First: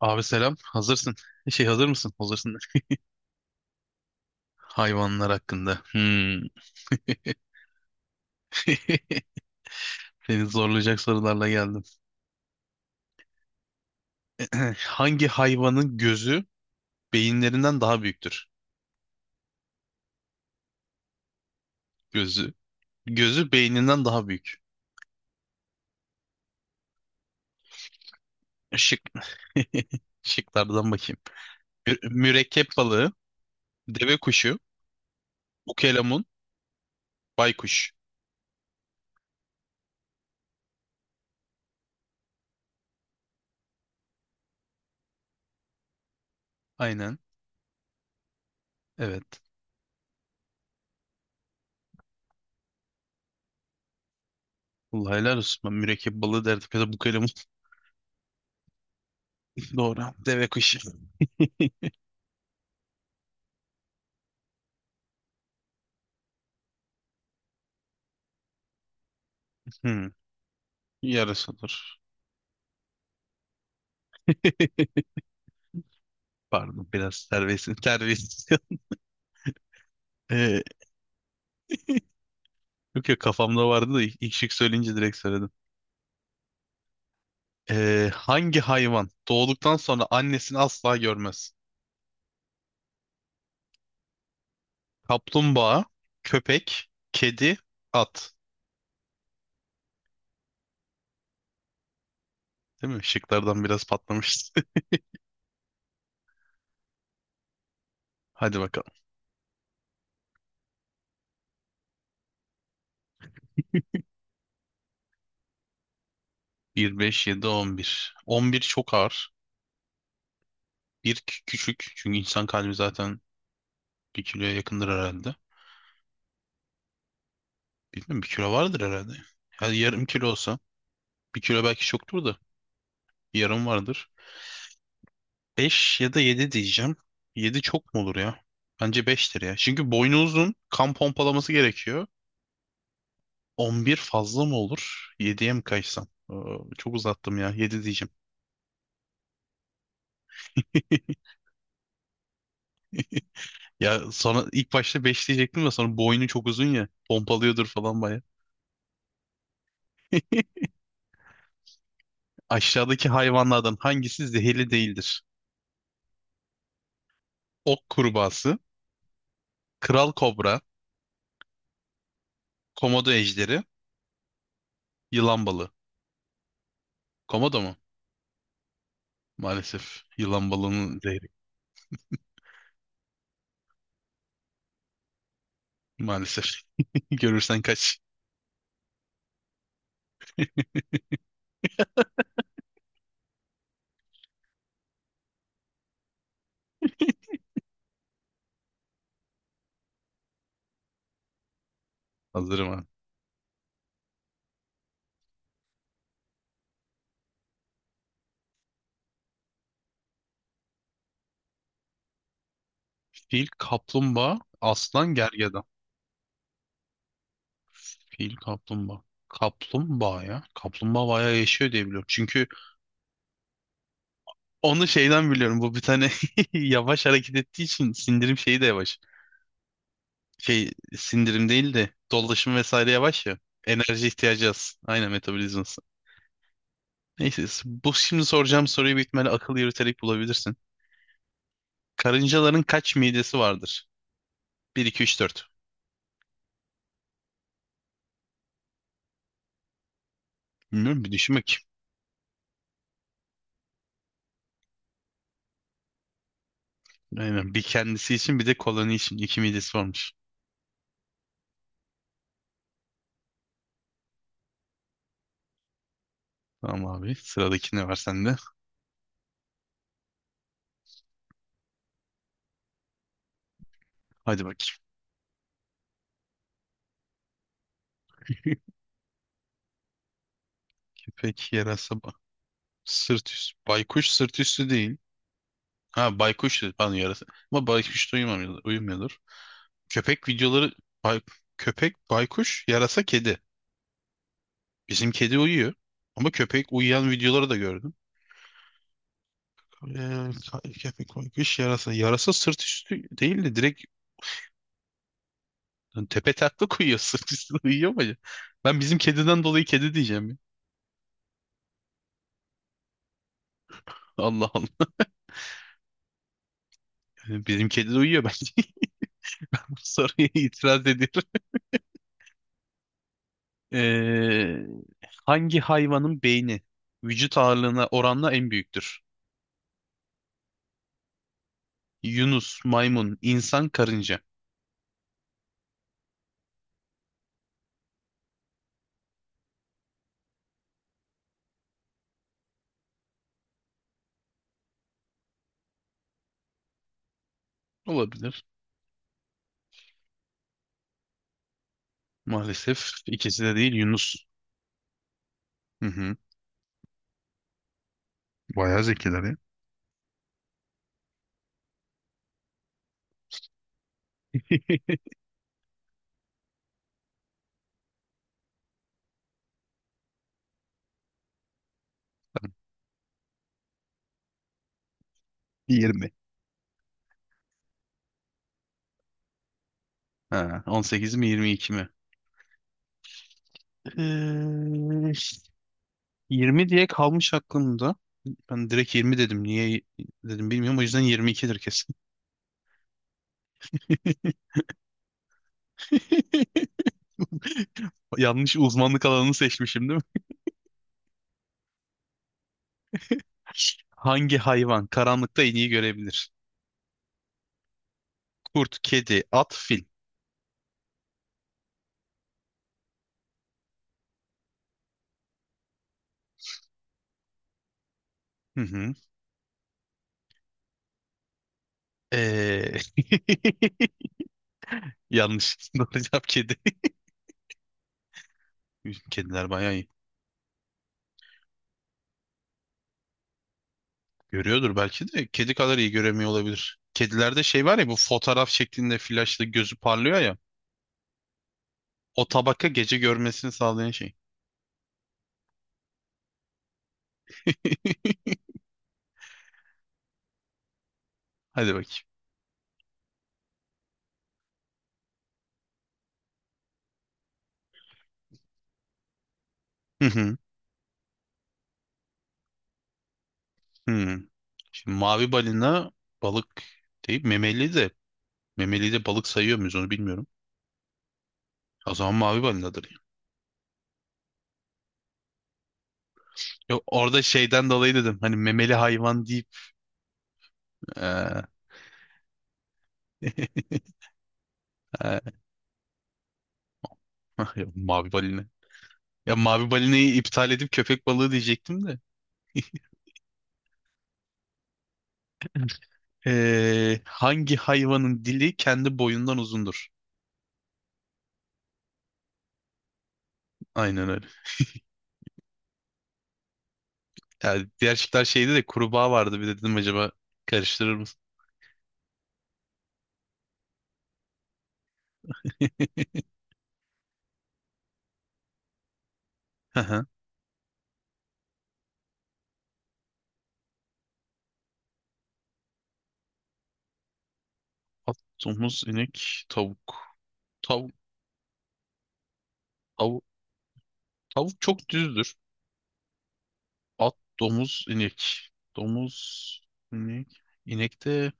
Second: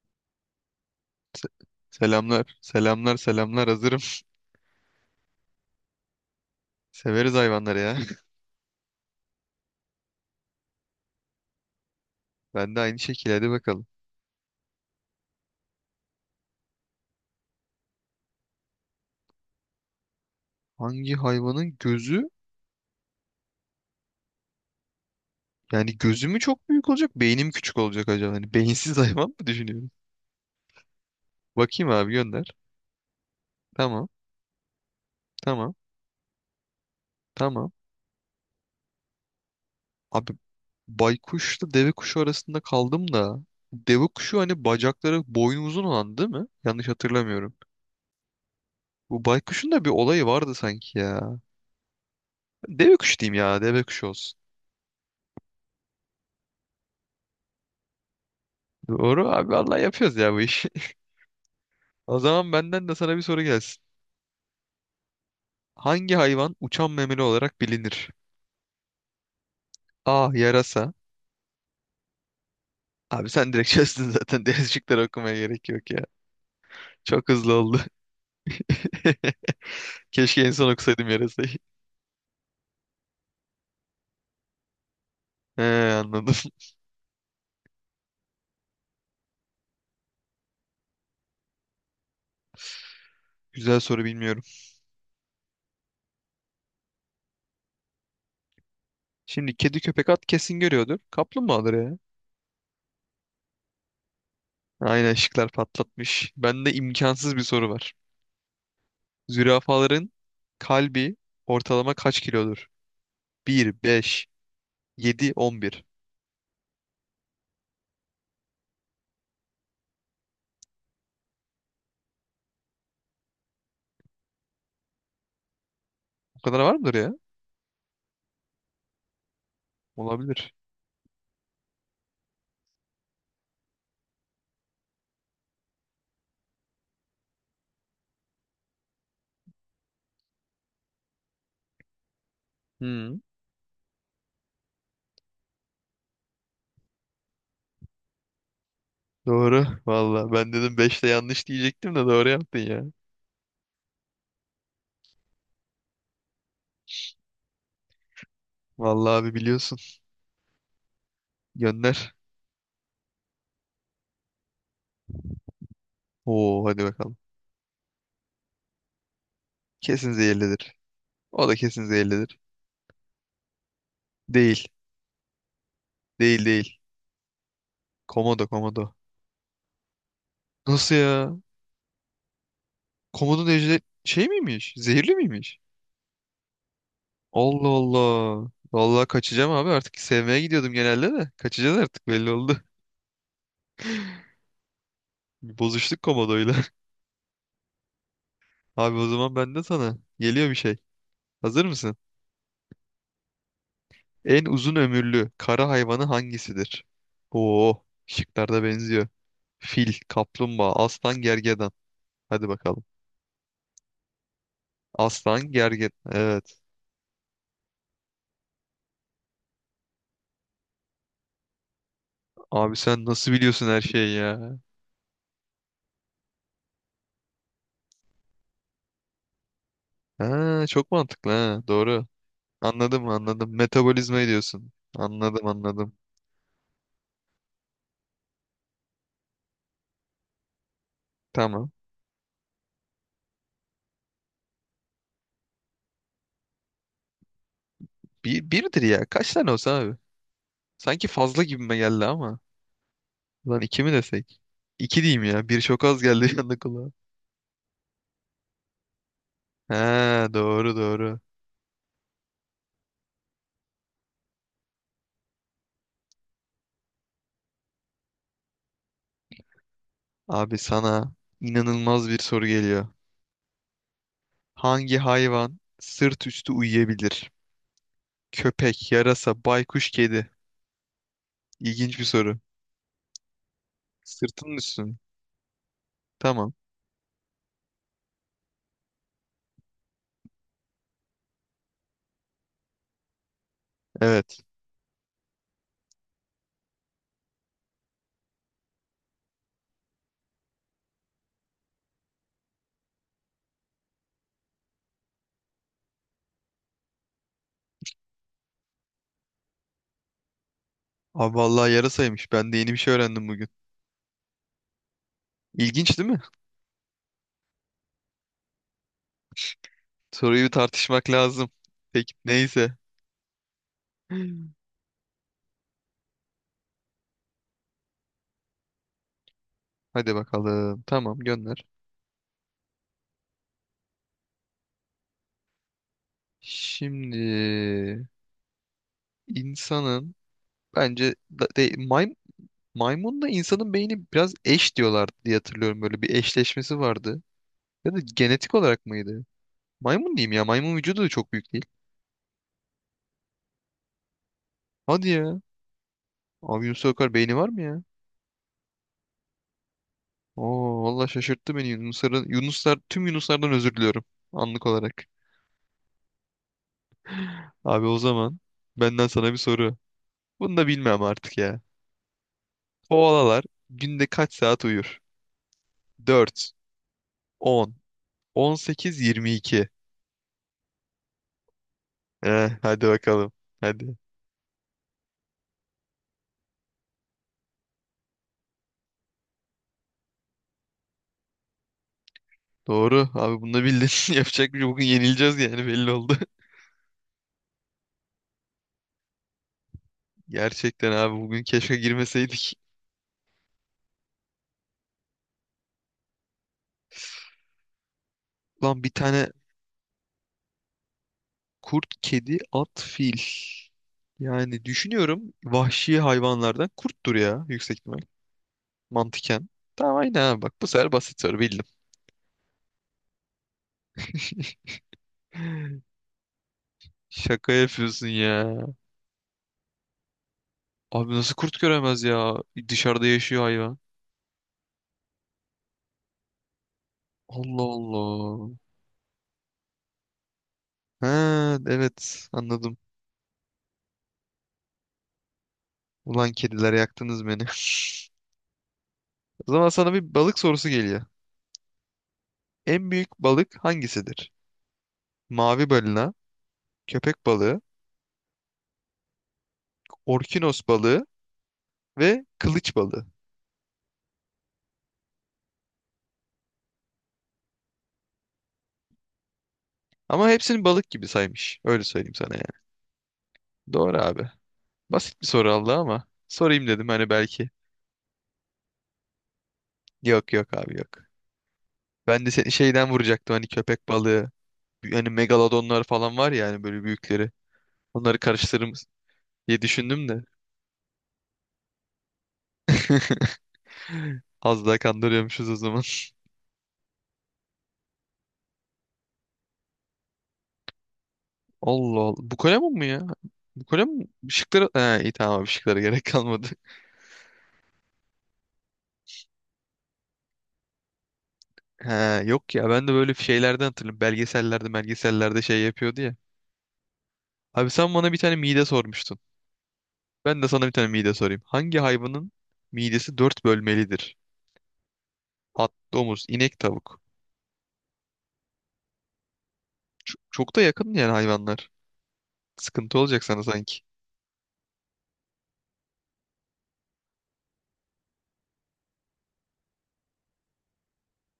Abi selam. Hazırsın. Şey hazır mısın? Hazırsın. Selamlar. Selamlar selamlar hazırım. Hayvanlar hakkında. Hmm. Severiz hayvanları ya. Seni zorlayacak sorularla geldim. Ben de aynı şekilde hadi bakalım. Hangi hayvanın gözü beyinlerinden daha büyüktür? Hangi hayvanın gözü Gözü. Gözü beyninden daha büyük. yani gözü mü çok büyük olacak beynim küçük olacak acaba? Hani beyinsiz Şık. hayvan mı düşünüyorum? Şıklardan bakayım. Bakayım abi gönder. Mürekkep balığı, Tamam deve kuşu, tamam ukelemun, tamam. baykuş. Abi baykuşla deve kuşu arasında kaldım da. Deve kuşu hani bacakları boynu uzun olan değil mi? Yanlış Aynen. hatırlamıyorum. Evet. Bu baykuşun da bir olayı vardı sanki ya. Deve kuşu diyeyim ya, deve kuşu olsun. Allah helal olsun. Ben mürekkep balığı derdim ya da bukelemun. Doğru abi, vallahi Doğru. yapıyoruz ya bu Deve işi. kuşu. O zaman benden de sana bir soru gelsin. Hangi hayvan uçan memeli olarak bilinir? Hmm. A. Yarasa. Yarısı olur. Abi sen direkt çözdün zaten. Deniz okumaya gerek yok ya. Pardon biraz Çok hızlı servis oldu. servis. Keşke en Ee, son okusaydım yarasayı. Yok ya kafamda vardı da ilk şık söyleyince direkt söyledim. He, anladım. Hangi hayvan doğduktan sonra annesini asla görmez? Güzel soru, bilmiyorum. Kaplumbağa, köpek, kedi, at. Şimdi kedi köpek at kesin görüyordur. Kaplumbağadır ya. Değil mi? Şıklardan biraz patlamıştı. Aynen, şıklar patlatmış. Bende imkansız bir soru var. Hadi bakalım. Zürafaların kalbi ortalama kaç kilodur? 1, 5, 7, 11. 1, 5, 7, 11. 11 çok ağır. Küçük. Çünkü insan kalbi zaten bir kiloya yakındır herhalde. O kadar var mıdır ya? Bilmiyorum bir kilo vardır herhalde. Yani yarım kilo Olabilir. olsa. Bir kilo belki çoktur da. Yarım vardır. 5 ya da 7 diyeceğim. 7 çok mu olur ya? Bence 5'tir ya. Çünkü boynu uzun, kan pompalaması gerekiyor. Hmm. 11 fazla mı olur? 7'ye mi kaçsam? Çok uzattım ya. Yedi diyeceğim. Doğru. Valla ben dedim beşte, yanlış diyecektim de doğru yaptın ya. Ya sonra ilk başta 5 diyecektim de sonra boynu çok uzun ya. Pompalıyordur falan baya. Valla abi, biliyorsun. Gönder. Aşağıdaki hayvanlardan hangisi zehirli değildir? Oo, hadi bakalım. Ok kurbağası, kral Kesin kobra, zehirlidir. O da kesin zehirlidir. komodo ejderi, Değil. yılan balığı. Değil değil. Komodo mu? Komodo komodo. Maalesef. Yılan Nasıl balığının zehri. ya? Komodo ejder şey miymiş? Zehirli miymiş? Maalesef. Görürsen Allah kaç. Allah. Valla kaçacağım abi, artık sevmeye gidiyordum genelde de. Kaçacağız artık, belli oldu. Bir, bozuştuk komodoyla. Abi o zaman ben de sana. Geliyor bir şey. Hazır mısın? Hazırım. En uzun ömürlü kara hayvanı hangisidir? Oo, şıklarda benziyor. Fil, kaplumbağa, aslan, gergedan. Hadi bakalım. Fil, kaplumbağa, aslan, Aslan, gergedan. gergedan. Evet. Fil, kaplumbağa. Kaplumbağa ya. Kaplumbağa bayağı yaşıyor diye biliyorum. Çünkü Abi sen nasıl biliyorsun her şeyi ya? onu şeyden biliyorum. Bu bir tane yavaş hareket ettiği için sindirim şeyi de yavaş. Ha, Şey çok mantıklı sindirim ha. değil de Doğru. dolaşım vesaire Anladım yavaş ya. anladım. Enerji Metabolizma ihtiyacı diyorsun. az. Aynen Anladım metabolizması. anladım. Neyse bu şimdi soracağım soruyu büyük ihtimalle akıl yürüterek bulabilirsin. Tamam. Karıncaların kaç midesi vardır? Bir 2 3 4. Bir, birdir ya. Kaç tane olsa abi? Bilmiyorum Sanki bir düşün fazla bakayım. gibime geldi ama. Lan iki mi desek? İki diyeyim ya. Bir çok az geldi, yandı kulağa. Aynen bir kendisi için bir de koloni için. İki midesi varmış. Ha, doğru doğru. Tamam abi. Sıradaki ne var sende? Abi sana inanılmaz bir soru geliyor. Hadi bakayım. Hangi hayvan sırt üstü uyuyabilir? Köpek, yarasa, baykuş, kedi. Köpek yarasa İlginç bir soru. sırt üstü. Baykuş sırt Sırtının üstü üstü mü? değil. Ha Tamam. baykuş dedi. Pardon yarasa. Ama baykuş da uyumuyordur. Köpek videoları bay- köpek baykuş yarasa kedi. Evet. Bizim kedi uyuyor. Ama köpek uyuyan videoları da gördüm. Ee, Köpek baykuş yarasa. Yarasa sırt üstü değil de direkt tepe taklak uyuyor. Sırt üstü uyuyor mu acaba? Ben bizim kediden dolayı kedi diyeceğim ya. Abi vallahi yarasaymış. Ben de yeni bir şey öğrendim bugün. Allah Allah. İlginç değil mi? Yani bizim kedi de uyuyor bence. Bu soruya Soruyu bir itiraz ediyor. tartışmak lazım. Peki neyse. Ee, Hangi hayvanın beyni vücut ağırlığına oranla en büyüktür? Hadi bakalım. Tamam, gönder. Yunus, maymun, insan, karınca. Şimdi insanın bence maymunla insanın beyni biraz eş diyorlardı diye hatırlıyorum. Böyle bir eşleşmesi vardı. Ya da Olabilir. genetik olarak mıydı? Maymun diyeyim ya. Maymun vücudu da çok büyük değil. Maalesef ikisi de değil Yunus. Hadi ya. Hı hı. Abi Yunus Akar beyni var mı ya? Bayağı zekiler ya. Oo vallahi şaşırttı beni Yunusların, Yunuslar, tüm Yunuslardan özür diliyorum anlık olarak. Abi o zaman benden sana bir soru. Bunu da bilmem artık ya. Koalalar günde kaç saat uyur? 20. Dört, on, on sekiz, yirmi iki. Ha, 18 mi 22 mi? Eh, hadi bakalım. Hadi. Ee, 20 diye kalmış aklımda. Ben direkt 20 dedim. Niye dedim bilmiyorum. O yüzden 22'dir kesin. Doğru abi, bunu da bildin. Yapacak bir şey. Bugün yenileceğiz yani, belli oldu. Yanlış uzmanlık alanını seçmişim. Gerçekten abi, bugün keşke girmeseydik. Hangi hayvan karanlıkta en iyi görebilir? Kurt, Lan bir kedi, tane. at, fil. Kurt, kedi, at, fil. Yani düşünüyorum, vahşi hayvanlardan kurttur ya, yüksek ihtimal. Hı hı. Mantıken. Tamam aynen abi, bak bu sefer basit soru bildim. Ee, Yanlış. Doğru cevap kedi. Şaka yapıyorsun ya. Kediler bayağı iyi. Abi nasıl kurt göremez ya? Dışarıda yaşıyor hayvan. Görüyordur belki de. Kedi kadar iyi göremiyor olabilir. Kedilerde şey Allah var ya bu fotoğraf Allah. şeklinde flaşla gözü parlıyor ya. Ha O evet, tabaka anladım. gece görmesini sağlayan şey. Ulan kediler, yaktınız beni. O zaman sana bir balık sorusu geliyor. Hadi bakayım. En büyük balık hangisidir? Mavi balina, köpek balığı, Hı hı. orkinos balığı ve kılıç balığı. Hı. Şimdi mavi balina balık değil memeli de balık sayıyor muyuz onu bilmiyorum. Ama hepsini balık gibi saymış. Öyle O zaman söyleyeyim sana mavi yani. balinadır. Doğru abi. Basit bir soru aldı ama sorayım Yok dedim, hani orada belki. şeyden dolayı dedim. Hani memeli hayvan deyip Yok yok abi, yok. eee, Ben de seni şeyden vuracaktım, hani köpek balığı. Hani eee, megalodonlar falan var ya, hani böyle büyükleri. mavi Onları balina. karıştırırım Ya diye mavi düşündüm balinayı de. iptal edip köpek balığı diyecektim de. Az daha kandırıyormuşuz o zaman. Hangi hayvanın dili kendi boyundan uzundur? Allah Allah. Bu kalem mu ya? Bu kalem mi? Aynen öyle. Işıkları... He, iyi tamam abi, ışıklara gerek kalmadı. Yani diğer şıklar şeydi de kurbağa vardı. Bir de dedim acaba karıştırır mısın? He, yok ya, ben de böyle şeylerden hatırlıyorum. Belgesellerde şey yapıyordu ya. Abi sen bana bir tane mide sormuştun. Hı hı. Ben de sana bir tane mide sorayım. Hangi hayvanın midesi dört bölmelidir? At, domuz, inek, tavuk. At, domuz, inek, tavuk. Çok da Tavuk, yakın yani hayvanlar. Sıkıntı olacak tavuk, sana sanki. Tavuk çok düzdür. At, domuz, inek. Domuz, inek. İnek de...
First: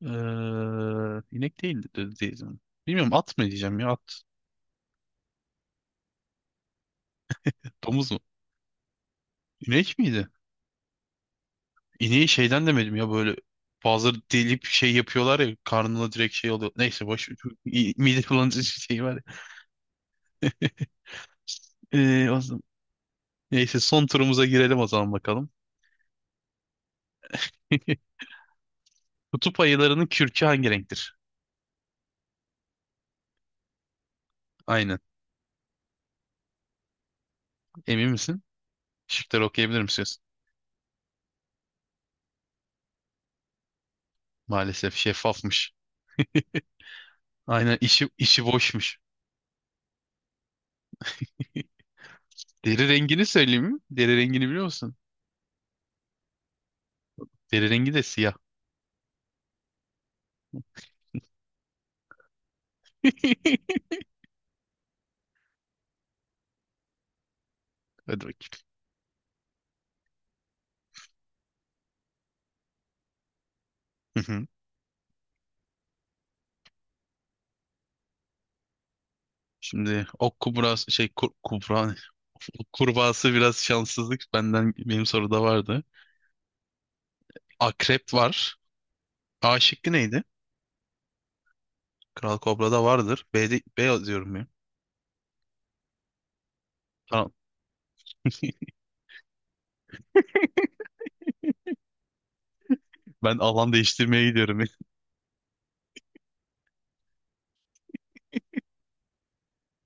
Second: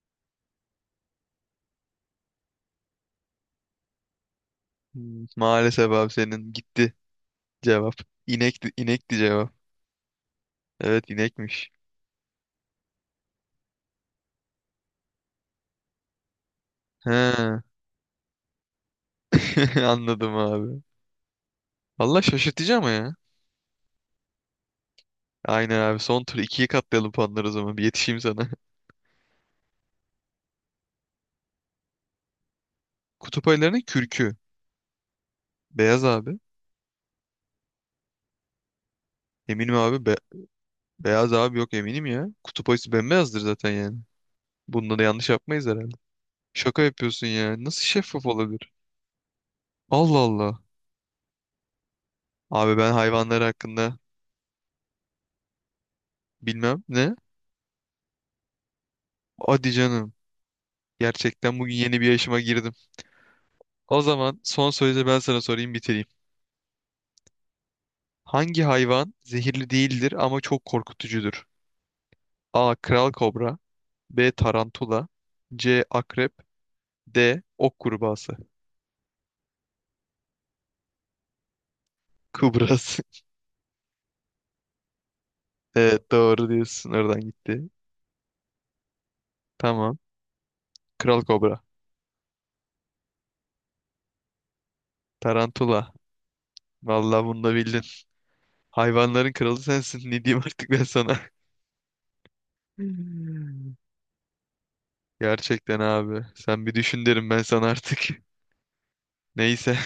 Eee, inek değildi değil mi? Bilmiyorum at mı diyeceğim ya at. Hmm, maalesef abi, senin gitti cevap. Domuz mu? İnekti, inekti cevap. İnek miydi? Evet inekmiş. İneği şeyden demedim ya böyle bazıları delip şey yapıyorlar ya karnına direkt şey oluyor. Neyse boş ver. He, Mide bulandırıcı şey var ya. anladım abi. Valla Eee, o zaman- şaşırtıcı ama ya. Neyse son turumuza girelim o zaman bakalım. Aynen abi, son tur ikiye katlayalım puanları o zaman. Bir yetişeyim sana. Kutup ayılarının kürkü hangi renktir? Kutup ayılarının kürkü. Aynen. Beyaz abi. Emin misin? Şıkları Eminim okuyabilir abi. Be- misiniz? beyaz abi yok, eminim ya. Kutup ayısı bembeyazdır zaten yani. Maalesef Bunda da yanlış yapmayız şeffafmış. herhalde. Şaka yapıyorsun ya. Aynen Nasıl işi şeffaf işi olabilir? boşmuş. Allah Allah. Abi Deri ben rengini hayvanlar söyleyeyim mi? hakkında Deri rengini biliyor musun? bilmem ne. Deri rengi de siyah. Hadi canım. Gerçekten bugün yeni bir yaşıma girdim. O zaman son sözü ben sana sorayım, bitireyim. Hadi bakayım. Hangi hayvan zehirli değildir ama çok korkutucudur? A. Kral kobra. Hı B. hı. Tarantula. C. Akrep. D. Ok kurbağası. Şimdi ok kubrası şey kur, kubra ne? Kubrası. Kurbağası biraz şanssızlık benim soruda vardı. Evet doğru diyorsun. Oradan gitti. Akrep var. A şıkkı Tamam. neydi? Kral kobra. Kral Kobra da vardır. B'de B diyorum ya. Tarantula. Vallahi Tamam. bunu da bildin. Hayvanların kralı sensin. Ne diyeyim artık ben sana? Ben alan Hmm. değiştirmeye gidiyorum Gerçekten abi. Sen bir düşün derim ben sana artık. Neyse.